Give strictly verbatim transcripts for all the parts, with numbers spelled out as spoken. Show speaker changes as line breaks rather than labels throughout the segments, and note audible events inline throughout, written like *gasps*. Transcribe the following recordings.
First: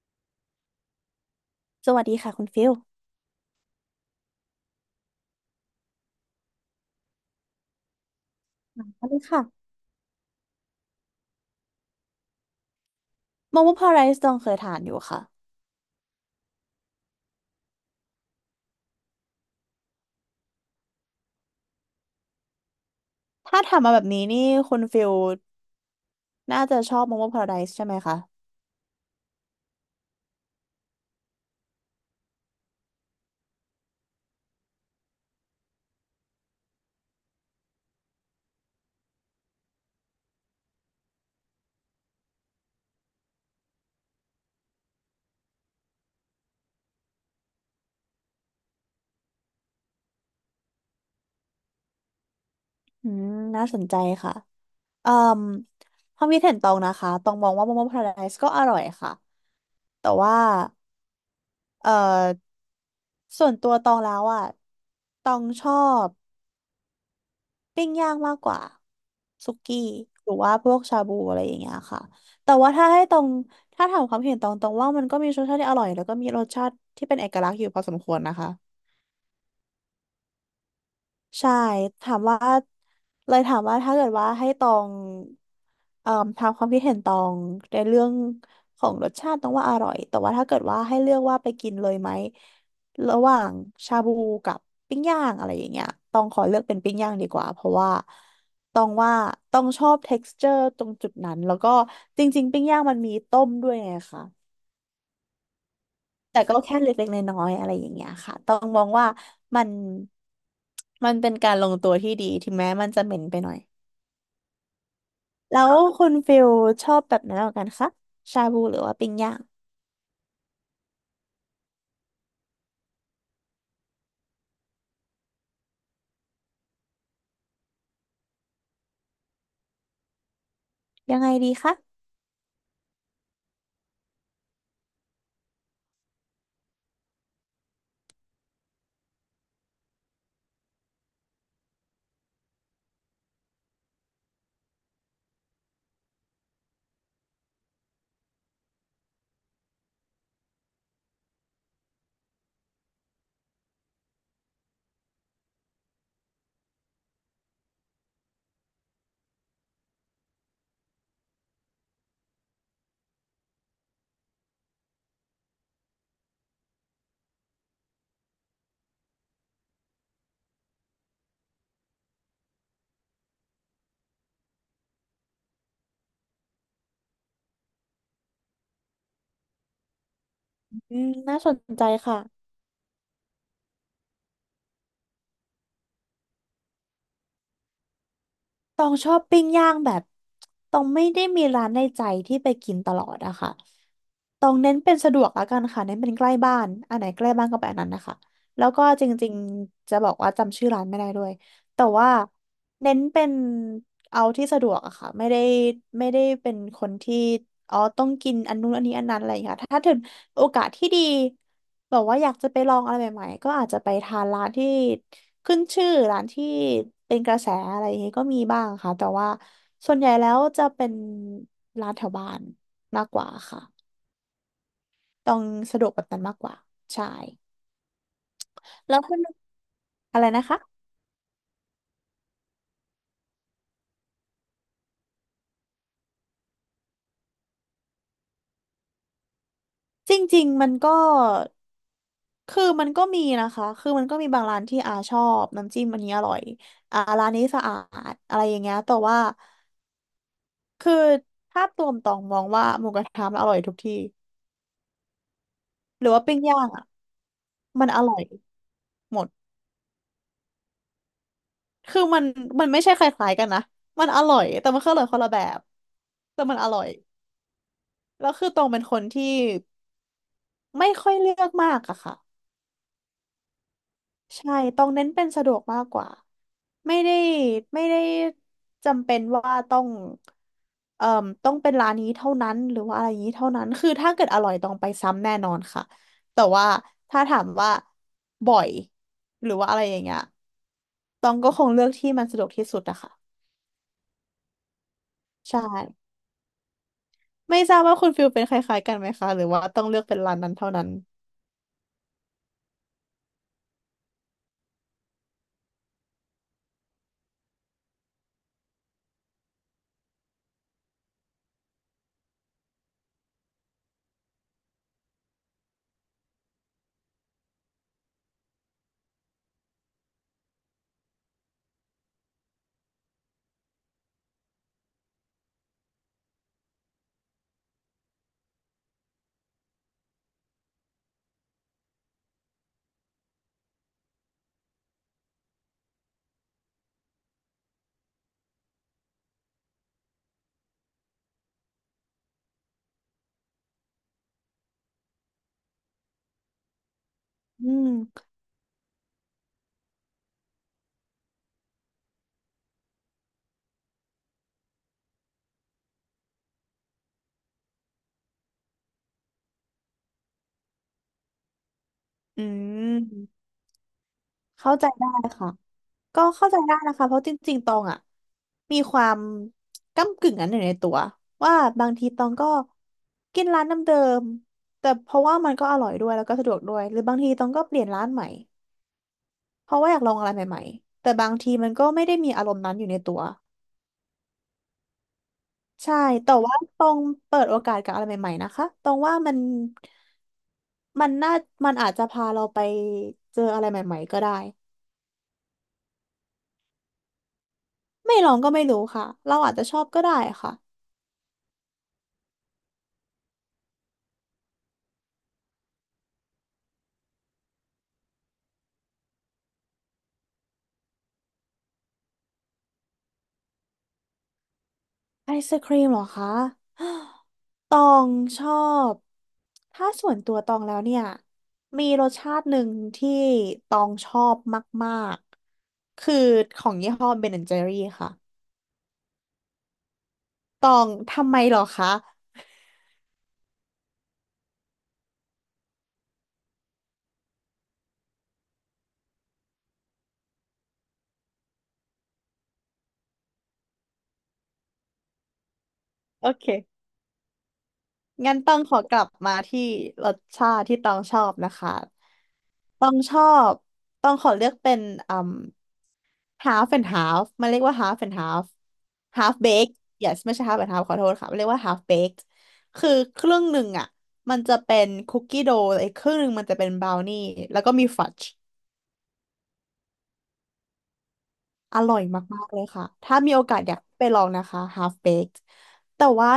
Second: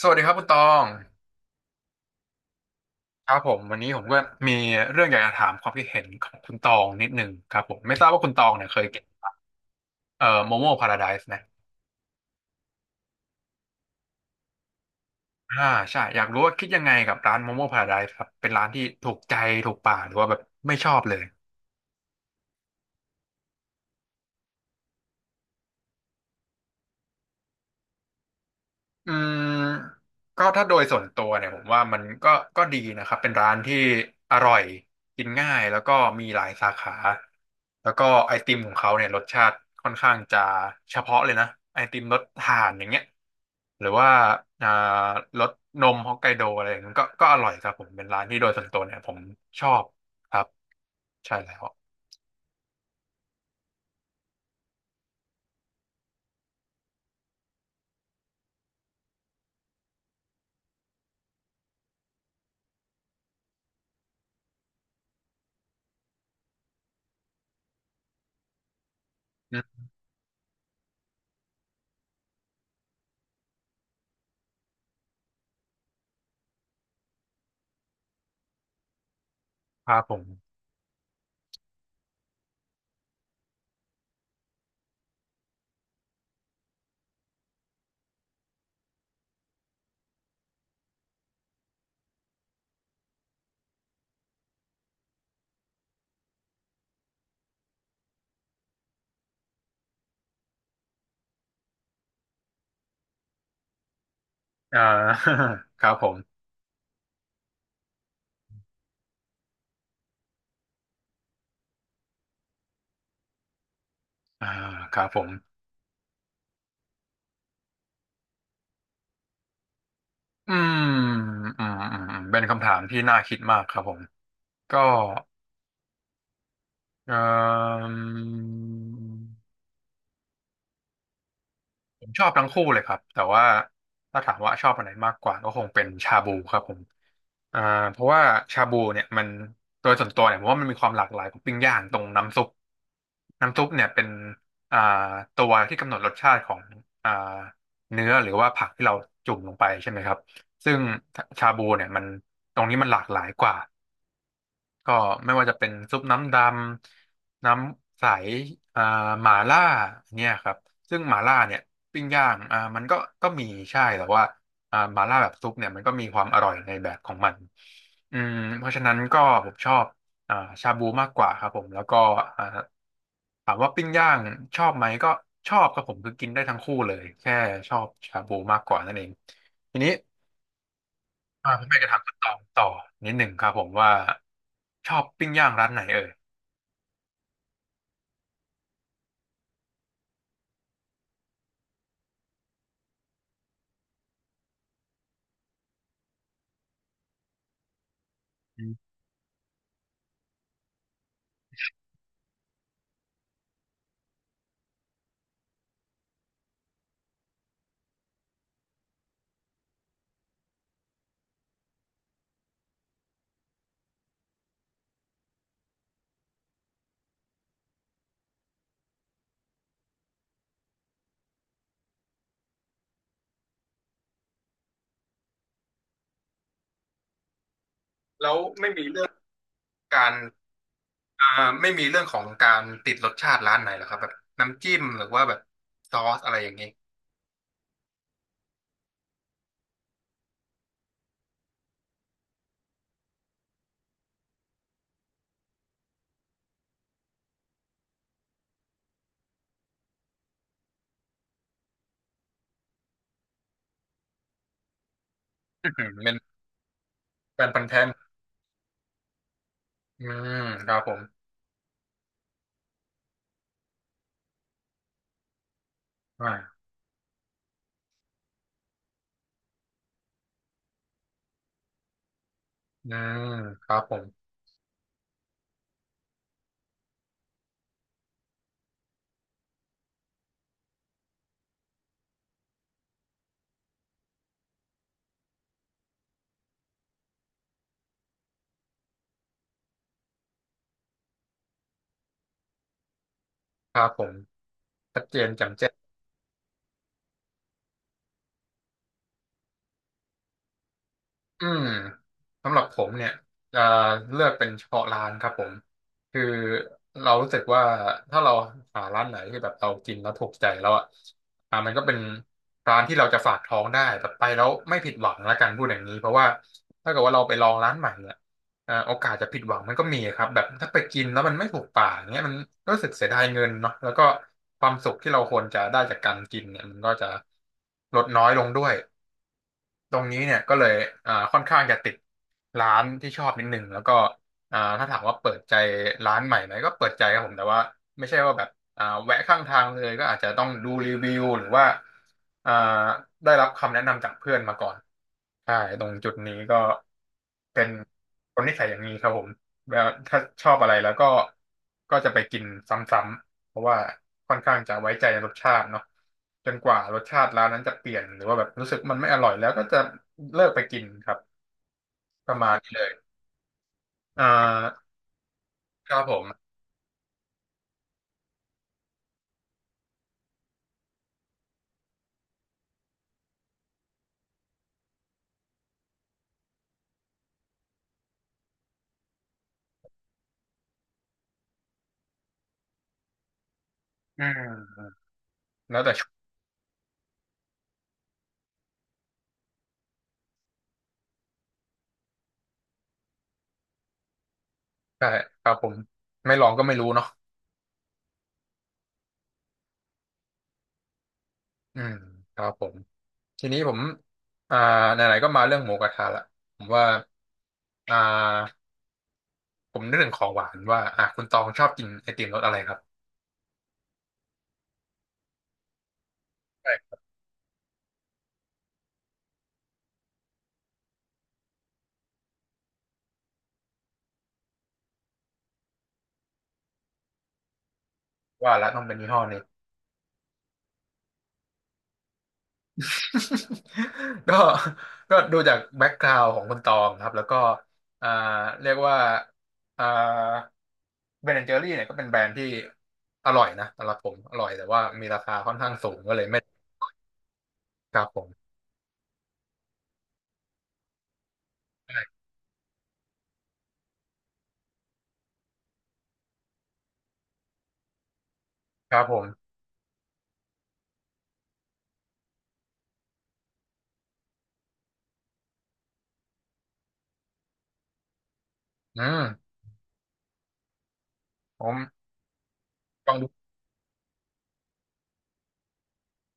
สวัสดีครับคุณตอง
สวัสดีค่ะคุณฟิล
ครับผมวันนี้ผมก็มีเรื่องอยากจะถามความคิดเห็นของคุณตองนิดนึงครับผมไม่ทราบว่าคุณตองเนี่ยเค
ส
ยกิน
วัสดีค่ะ
เอ่อโมโม่พาราไดซ์ไหม
โมโมพาราไดซ์ตองเคยทานอยู่ค่ะ
อ่าใช่อยากรู้ว่าคิดยังไงกับร้านโมโม่พาราไดซ์ครับเป็นร้านที่ถูกใจถูกปากหรือว่าแบบไม่ชอบเลย
ถ้าทำมมาแบบนี้นี่คุณฟิลน่าจะชอบโมโมพาราไดซ์ใช่ไหมคะ
อืมก็ถ้าโดยส่วนตัวเนี่ยผมว่ามันก็ก็ดีนะครับเป็นร้านที่อร่อยกินง่ายแล้วก็มีหลายสาขาแล้วก็ไอติมของเขาเนี่ยรสชาติค่อนข้างจะเฉพาะเลยนะไอติมรสถ่านอย่างเงี้ยหรือว่าอ่ารสนมฮอกไกโดอะไรอย่างเงี้ยก็ก็อร่อยครับผมเป็นร้านที่โดยส่วนตัวเนี่ยผมชอบครับใช่แล้ว
อืมน่าสนใจค่ะเอ่มความคิดเห็นตองนะคะตองมองว่าโมโมพาราไดซ์ก็อร่อยค่ะแต่ว่าเอ่อส่วนตัวตองแล้วอ่ะตองชอบ ปิ้งย่างมากกว่าสุ
อื
กี้
ม
หรือว่าพวกชาบูอะไรอย่างเงี้ยค่ะแต่ว่าถ้าให้ตรงถ้าถามความเห็นตรงตรงว่ามันก็มีรสชาติที่อร่อยแล้วก็มีรสชาติที่เป็นเอกลักษณ์อยู่พอสมควรนะคะ
ครับผม
ใช่ถามว่าเลยถามว่าถ้าเกิดว่าให้ตองเอ่อถามความคิดเห็นตองในเรื่องของรสชาติต้องว่าอร่อยแต่ว่าถ้าเกิดว่าให้เลือกว่าไปกินเลยไหมระหว่างชาบูกับปิ้งย่างอะไรอย่างเงี้ยต้องขอเลือกเป็นปิ้งย่างดีกว่าเพราะว่าต้องว่าต้องชอบเท็กซ์เจอร์ตรงจุดนั้นแล้วก็จริงๆปิ้งย่างมันมีต้มด้วยไงคะ
อ่า *laughs* ครับผม
แต่ก็แค่เล็กๆน้อยๆอะไรอย่างเงี้ยค่ะ ต้องมองว่ามันมันเป็นการลงตัวที่ดีถึงแม้มันจะเหม็นไปหน่อย
อ่าครับผม
แล้วคุณฟิลชอบแบบไหนมากกว่ากันคะชาบูหรือว่าปิ้งย่าง
อืมอืมอืมเป็นคำถามที่น่าคิดมากครับผมก็เอ่ม
ยังไงดีคะ
ผมชอบทั้งคู่เลยครับแต่ว่าถ้าถามว่าชอบอันไหนมากกว่าก็คงเป็นชาบูครับผมอ่าเพราะว่าชาบูเนี่ยมันโดยส่วนตัวเนี่ยผมว่ามันมีความหลากหลายของปิ้งย่างตรงน้ำซุปน้ำซุปเนี่ยเป็นอ่าตัวที่กำหนดรสชาติของอ่าเนื้อหรือว่าผักที่เราจุ่มลงไปใช่ไหมครับซึ่งชาบูเนี่ยมันตรงนี้มันหลากหลายกว่า ก็ไม่ว่าจะเป็นซุปน้ำดำน้ำใสอ่าหม่าล่าเนี่ยครับซึ่งหม่าล่าเนี่ยปิ้งย่างอ่ามันก็ก็มีใช่แต่ว่าอ่าหม่าล่าแบบซุปเนี่ยมันก็มีความอร่อยในแบบของมันอืมเพราะฉะนั้นก็ผมชอบอ่าชาบูมากกว่าครับผมแล้วก็อ่าถามว่าปิ้งย่างชอบไหมก็ชอบครับผมคือกินได้ทั้งคู่เลยแค่ชอบชาบูมากกว่านั่นเองทีนี้
อืมน่าส
อ่า
น
ผมอยาก
ใจ
จะถามคุณ
ค่ะ
ตองต่อนิดหนึ่งครับผมว่าชอบปิ้งย่างร้านไหนเอ่ย
ตองชอบปิ้งย่างแบบตองไม่ได้มีร้านในใจที่ไปกินตลอดอะค่ะตองเน้นเป็นสะดวกแล้วกันค่ะเน้นเป็นใกล้บ้านอันไหนใกล้บ้านก็ไปอันนั้นนะคะ
อื
แล้วก็
ม
จริงๆจะบอกว่าจำชื่อร้านไม่ได้ด้วยแต่ว่าเน้นเป็นเอาที่สะดวกอะค่ะไม่ได้ไม่ได้เป็นคนที่อ๋อต้องกินอันนู้นอันนี้อันนั้นอะไรอย่างเงี้ยค่ะถ้าถึงโอกาสที่ดี แบบว่าอยากจะไปลองอะไรใหม่ๆก็อาจจะไปทานร้านที่ขึ้นชื่อร้านที่เป็นกระแสอะไรอย่างงี้ก็มีบ้างค่ะแต่ว่าส่วนใหญ่แล้วจะเป็นร้านแถวบ้านมากกว่าค่ะต้องสะดวกแบบนั้นมากกว่าใช่
แล้วไม่มี
แล้ว
เรื่อง
คุณ
การ
อะไรนะคะ
อ่าไม่มีเรื่องของการติดรสชาติร้านไหนเหรอครับแบบน้ำจิ้มหรือว่าแบบซอสอะไรอย่างนี้
จริงๆมันก็คือมันก็มีนะคะคือมันก็มีบางร้านที่อาชอบน้ำจิ้มอันนี้อร่อยอ่าร้านนี้สะอาดอะไรอย่างเงี้ยแต่ว่าคือภาพรวมตองมองว่าหมูกระทะมันอร่อยทุกที่
อื้อหือ
หรือ
เป็น
ว่าปิ้งย่าง
แฟนพันธุ์แท้
มันอร่อยหมด
อืมครับผม
คือมันมันไม่ใช่คล้ายๆกันนะ มันอร่อยแต่มันก็ออร่อยคนละแบบ
อ่า
แต่มันอร่อยแล้วคือตองเป็นคนที่ไม่ค่อยเลือกมากอะค่ะ
อืมครับผม
ใช่ตองเน้นเป็นสะดวกมากกว่า ไม่ได้ไม่ได้จำเป็นว่าต้องเอ่อต้องเป็นร้านนี้เท่านั้นหรือว่าอะไรอย่างนี้เท่านั้นคือถ้าเกิดอร่อยต้องไปซ้ำแน่นอนค่ะแต่ว่าถ้าถามว่าบ่อยหรือว่าอะไรอย่างเงี้ยตองก็คงเลือกที่มันสะดวกที่สุดอะค่ะ
ครับผมชัดเจนแจ่ม
ใช่
แจ้ง
ไม่ทราบว่าคุณฟิลเป็นคล้ายๆกันไหมคะหรือว่าต้องเลือกเป็นร้านนั้นเท่านั้น
อืมสำหรับผมเนี่ยจะเลือกเป็นเฉพาะร้านครับผมคือเรารู้สึกว่าถ้าเราหาร้านไหนที่แบบเรากินแล้วถูกใจแล้วอ่ะอ่ามันก็เป็นร้านที่เราจะฝากท้องได้แบบไปแล้วไม่ผิดหวังละกันพูดอย่างนี้เพราะว่าถ้าเกิดว่าเราไปลองร้านใหม่เนี่ยอ่าโอกาสจะผิดหวังมันก็มีครับแบบถ้าไปกินแล้วมันไม่ถูกปากเนี้ยมันรู้สึกเสียดายเงินเนาะแล้วก็ความสุขที่เราควรจะได้จากการกินเนี่ยมันก็จะลดน้อยลงด้วย ตรงนี้เนี่ยก็เลยอ่าค่อนข้างจะติดร้านที่ชอบนิดนึงแล้วก็อ่าถ้าถามว่าเปิดใจร้านใหม่ไหมก็เปิดใจครับผมแต่ว่าไม่ใช่ว่าแบบอ่าแวะข้างทางเลยก็อาจจะต้องดูรีวิวหรือว่าอ่าได้รับคำแนะนำจากเพื่อนมาก่อน ใช่ตรงจุดนี้ก็เป็
อื
น
ม
คนนิสัยอย่างนี้ครับผมแล้วถ้าชอบอะไรแล้วก็ก็จะไปกินซ้ำๆเพราะว่าค่อนข้างจะไว้ใจในรสชาติเนาะจนกว่ารสชาติร้านนั้นจะเปลี่ยนหรือว่าแบบรู้สึกมันไม่อร่อยแล้วก็จะเลิกไปกินครับประ
อื
มาณนี้เลย
ม
อ่
เข้าใจ
า
ได้ค่ะ
ครับผ
ก็
ม
เข้าใจได้นะคะเพราะจริงๆตองอ่ะมีความก้ำกึ่งนั้นอยู่ในตัวว่าบางทีตองก็กินร้านเดิมๆแต่เพราะว่ามันก็อร่อยด้วยแล้วก็สะดวกด้วยหรือบางทีตองก็เปลี่ยนร้านใหม่เพราะว่าอยากลองอะไรใหม่ๆแต่บางทีมันก็ไม่ได้มีอารมณ์นั้นอยู่ในตัว
อืมแล้วแต่
ใช่
ช่วง
แต่ว่าตองเปิดโอกาสกับอะไรใหม่ๆนะคะตองว่ามัน มันน่ามันอาจจะพาเราไปเจออะไรใหม่ๆก็ได้
ใช่ครับผมไม่ลองก็ไม่รู้เนาะ
ไม่ลองก็ไม่รู้ค่ะเราอาจจะชอบก็ได้ค่ะ
อืมครับผมทีนี้ผมอ่าไหนๆก็มาเรื่องหมูกระทะละผมว่าอ่า ผมนึกถึงของหวานว่าอ่ะคุณตองชอบกินไอติมรสอะไรครับ
ไอศครีมเหรอคะ
ใช่
*gasps* ตองชอบถ้าส่วนตัวตองแล้วเนี่ยมีรสชาติหนึ่งที่ตองชอบมากๆคือของยี่ห้อเบนแอนด์เจอรี่ค่ะ
ว่าละต้องเป็นยี่ห้อนี้
ตองทำไมเหรอคะ
*laughs* ก็ก็ดูจากแบ็กกราวด์ของคุณตองครับแล้วก็อ่าเรียกว่าอ่าเบนแอนเจอรี่เนี่ยก็เป็นแบรนด์ที่อร่อยนะสำหรับผมอร่อยแต่ว่ามีราคาค่อนข้างสูงก็เลย
โอ
ไม่
เค
ครับผ
งั้น
ม
ต้องขอกลับมาที่รสชาติที่ต้องชอบนะคะ
ใช่
ต้องชอบต้องขอเลือกเป็น half and half มันเรียกว่า half and half
ครับผม
half baked yes ไม่ใช่ half and half ขอโทษค่ะมันเรียกว่า half baked คือครึ่งหนึ่งอ่ะมันจะเป็นคุกกี้โดว์อีกครึ่งหนึ่งมันจะเป็นบราวนี่แล้วก็มีฟัดจ์
อืมผ
อร่อย
ม
มากๆเลยค่ะ
ลอ
ถ้า
ง
มีโอ
ดู
กาสอยากไปลองนะคะ half baked แต่ว่า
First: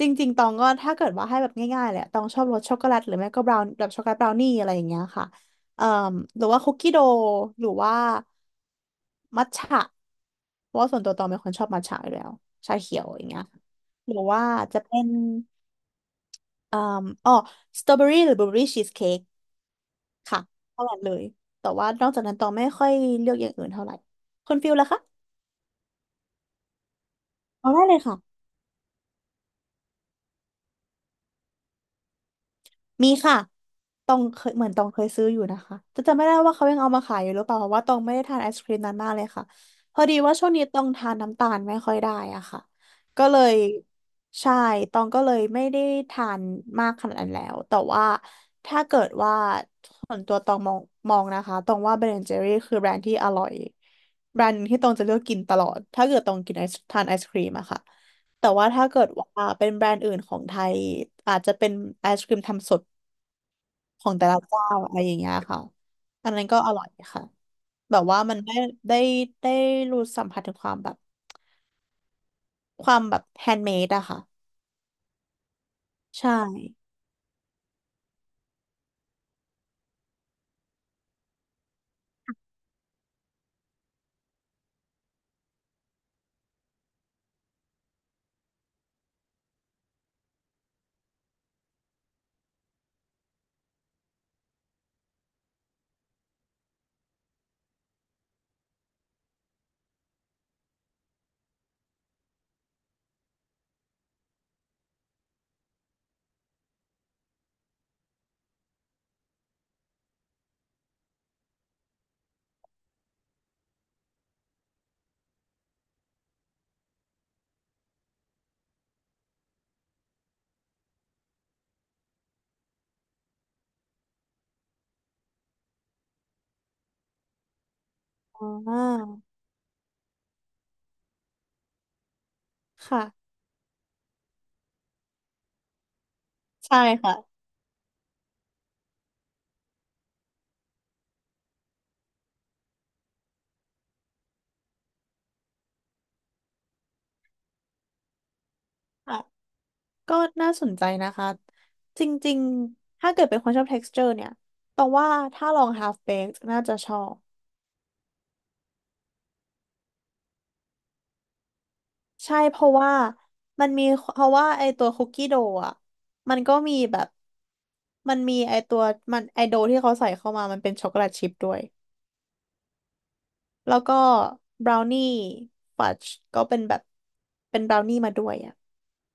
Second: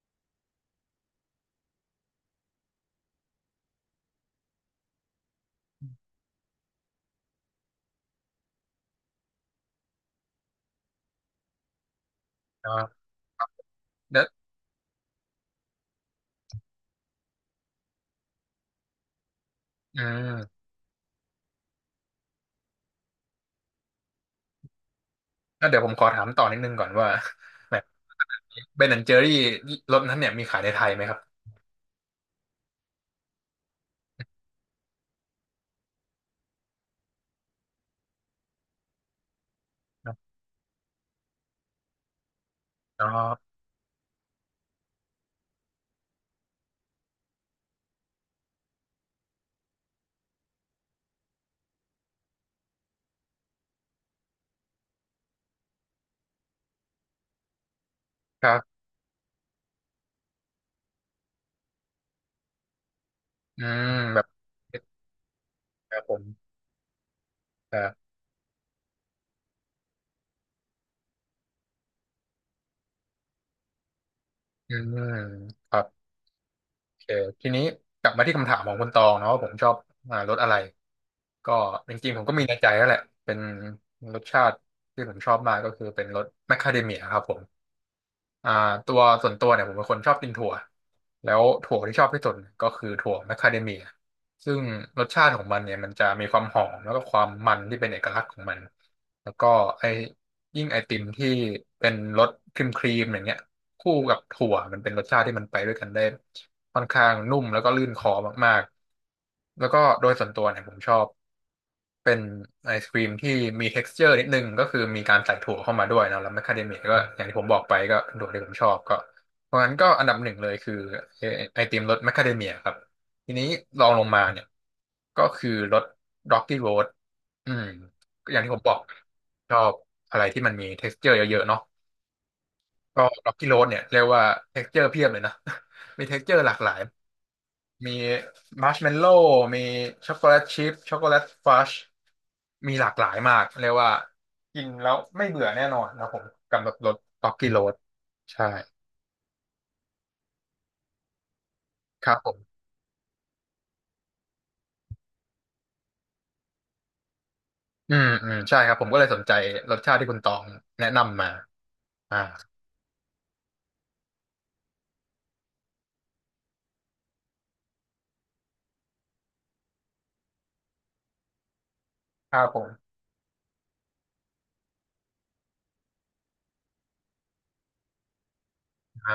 จริงๆตองก็ถ้าเกิดว่าให้แบบง่ายๆแหละตองชอบรสช็อกโกแลตหรือไม่ก็บราวน์แบบช็อกโกแลตบราวนี่อะไรอย่างเงี้ยค่ะเอ่อหรือว่าคุกกี้โดว์หรือว่ามัทฉะ เพราะว่าส่วนตัวตองเป็นคนชอบมัทฉะอยู่แล้ว
อ่
ชาเขีย
า
วอย่างเงี้ยหรือ
เดี๋ยว
ว่าจะเป็นอ่ออ๋อสตรอเบอรี่หรือบลูเบอรี่ชีสเค้ก
อื
ค่ะ
ม
เท่านั้นเลยแต่ว่านอกจากนั้นตองไม่ค่อยเลือกอย่างอื่นเท่าไหร่คุณฟิลล่ะคะ
แล้วเดี๋ยวผมขอถามต่อนิดนึงก่อนว่า
เอา
*laughs* แบบ
ได้เลยค่ะ
เบนแอนเจอรี่รสนั้นเนี่ยมีขายในไทยไหมครับ
มีค่ะตองเคยเหมือนตองเคยซื้ออยู่นะคะจะจำไม่ได้ว่าเขายังเอามาขายอยู่หรือเปล่าเพราะว่าตองไม่ได้ทานไอศครีมนั้นมากเลยค่ะพอดีว่าช่วงนี้ตองทานน้ำตาลไม่ค่อยได้อะค่ะ
อ๋อ
ก็เลยใช่ตองก็เลยไม่ได้ทานมากขนาดนั้นแล้วแต่ว่าถ้าเกิดว่าส่วนตัวตองมองมองนะคะตองว่า เบน แอนด์ เจอรี่ คือแบรนด์ที่อร่อยแบรนด์หนึ่งที่ตองจะเลือกกินตลอดถ้าเกิดตองกินไอศทานไอศครีมอะค่ะ
ค
แต่
รั
ว่า
บ
ถ้าเกิดว่าเป็นแบรนด์อื่นของไทยอาจจะเป็นไอศครีมทำสด
อืม
ของ
แบ
แต่
บ
ละเจ้าอะไรอย่างเงี้ยค่ะ
ครับผม
อันนั้นก็อร่อยค่ะ
ครั
แบบ
บ
ว่ามันได้ได้ได้รู้สัมผัสถึงความแบบความแบบแฮนด์เมดอะค่ะ
อืมครับ
ใช่
โอเคทีนี้กลับมาที่คำถามของคุณตองเนาะว่าผมชอบอ่ารสอะไร ก็จริงๆผมก็มีในใจแล้วแหละ เป็นรสชาติที่ผมชอบมากก็คือเป็นรสแมคคาเดเมียครับผม อ่าตัวส่วนตัวเนี่ยผมเป็นคนชอบกินถั่วแล้วถั่วที่ชอบที่สุดก็คือถั่วแมคคาเดเมียซึ่งรสชาติของมันเนี่ยมันจะมีความหอมแล้วก็ความมันที่เป็นเอกลักษณ์ของมันแล้วก็ไอยิ่งไอติมที่เป็นรสครีมครีมอย่างเงี้ยคู่กับถั่วมันเป็นรสชาติที่มันไปด้วยกันได้ค่อนข้างนุ่มแล้วก็ลื่นคอมากๆแล้วก็โดยส่วนตัวเนี่ยผมชอบ เป็นไอศกรีมที่มี texture นิดนึงก็คือมีการใส่ถั่วเข้ามาด้วยเนอะแล้วแมคคาเดเมียก็อย่างที่ผมบอกไปก็เป็นถั่วที่ผมชอบก็เพราะงั้นก็อันดับหนึ่งเลยคือไอไอติมรสแมคคาเดเมียครับทีนี้ลองลงมาเนี่ยก็คือรส Rocky Road อืมอย่างที่ผ
อ่า
มบอกชอบอะไรที่มันมี texture เยอะๆเนาะก็
ค่ะ
Rocky Road เนี่ยเรียกว่า texture เพียบเลยนะ *laughs* มี texture หลากหลา
ใช่
ย
ค่ะ
มีมัชเมลโล่มีช็อกโกแลตชิพช็อกโกแลตฟัชมีหลากหลายมากเรียกว่ากินแล้วไม่เบื่อแน่นอนนะผมกำหนดรสต็อกกี้โรดใช่
อ่ะ ก็น่าสนใจนะคะ จ
ครับผ
ริ
ม
งๆ ถ้าเกิดเป็นคนชอบ texture เนี่ยต้องว่าถ้าลอง ฮาล์ฟเบค น่าจะชอบ
อืมอืมใช่ครับผมก็เลยสนใจรสชาติที่คุณตองแนะนำมาอ่า
ใช่เพราะว่ามันมีเพราะว่าไอตัวคุกกี้โดอ่ะมันก็มีแบบ มันมีไอตัวมันไอโดที่เขาใส่เข้ามามันเป็นช็อกโกแลตชิพด้วย
ครับผม
แล้วก็บราวนี่ฟัดจ์ก็เป็นแบบเป็นบราวนี่มาด้วยอ่ะ
อ่า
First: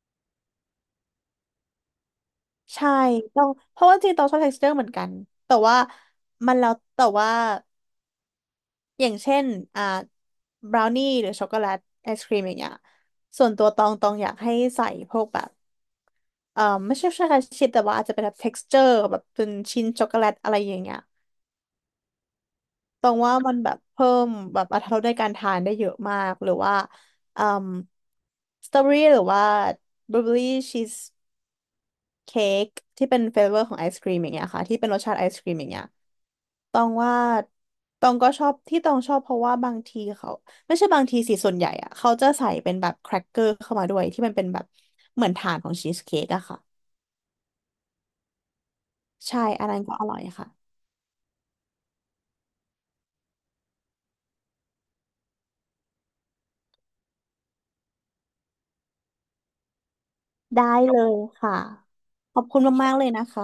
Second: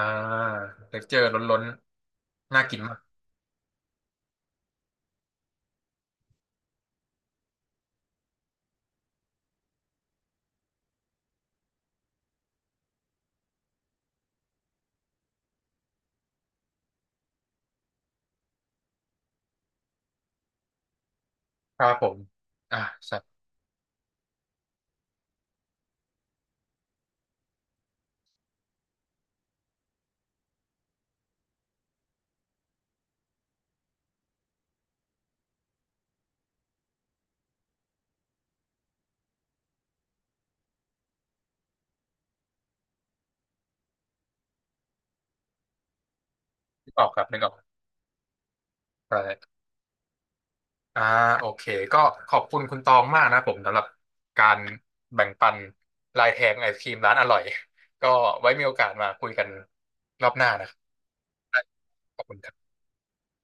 เท็กเจอร์ล้นๆน่ากิน
ใช่
มาก
ต้องเพราะว่าจริงๆต้องชอบ texture เหมือนกันแต่ว่ามันแล้วแต่ว่าอย่างเช่นอ่าบราวนี่หรือช็อกโกแลตไอศครีมอย่างเงี้ยส่วนตัวตองตองอยากให้ใส่พวกแบบเอ่อไม่ใช่ใช่แค่ชิ้นแต่ว่าอาจจะเป็นแบบ texture แบบเป็นชิ้นช็อกโกแลตอะไรอย่างเงี้ย
ครับผมอ่า
ตรงว่า
ใส่
มันแบบเพิ่มแบบอรรถรสในการทานได้เยอะมากหรือว่าอืมสตรอเบอรี่หรือว่าบลูเบอรี่ชีสเค้กที่เป็นเฟเวอร์ของไอศกรีมอย่างเงี้ยค่ะที่เป็นรสชาติไอศกรีมอย่างเงี้ยตองว่าตองก็ชอบที่ตองชอบเพราะว่าบางทีเขาไม่ใช่บางทีสิส่วนใหญ่อะเขาจะใส่เป็นแบบแครกเกอร์เข้ามาด้วยที่มันเป็นแบบเหมือนฐานของชีสเค้กอะค่ะ
ที่ออกครับนึกออกใช่
ใช่อันนั้นก็อร่อยค่ะ
อ่าโอเคก็ขอบคุณคุณตองมากนะผมสำหรับการแบ่งปันลายแทงไอศครีมร้านอร่อยก็ไว้มีโอกาสมาคุยกันรอบหน้า
ได้
นะครับ
เลยค่ะ
ได้ขอบคุ
ข
ณ
อบ
ครั
คุณ
บ
มากๆเลยนะคะ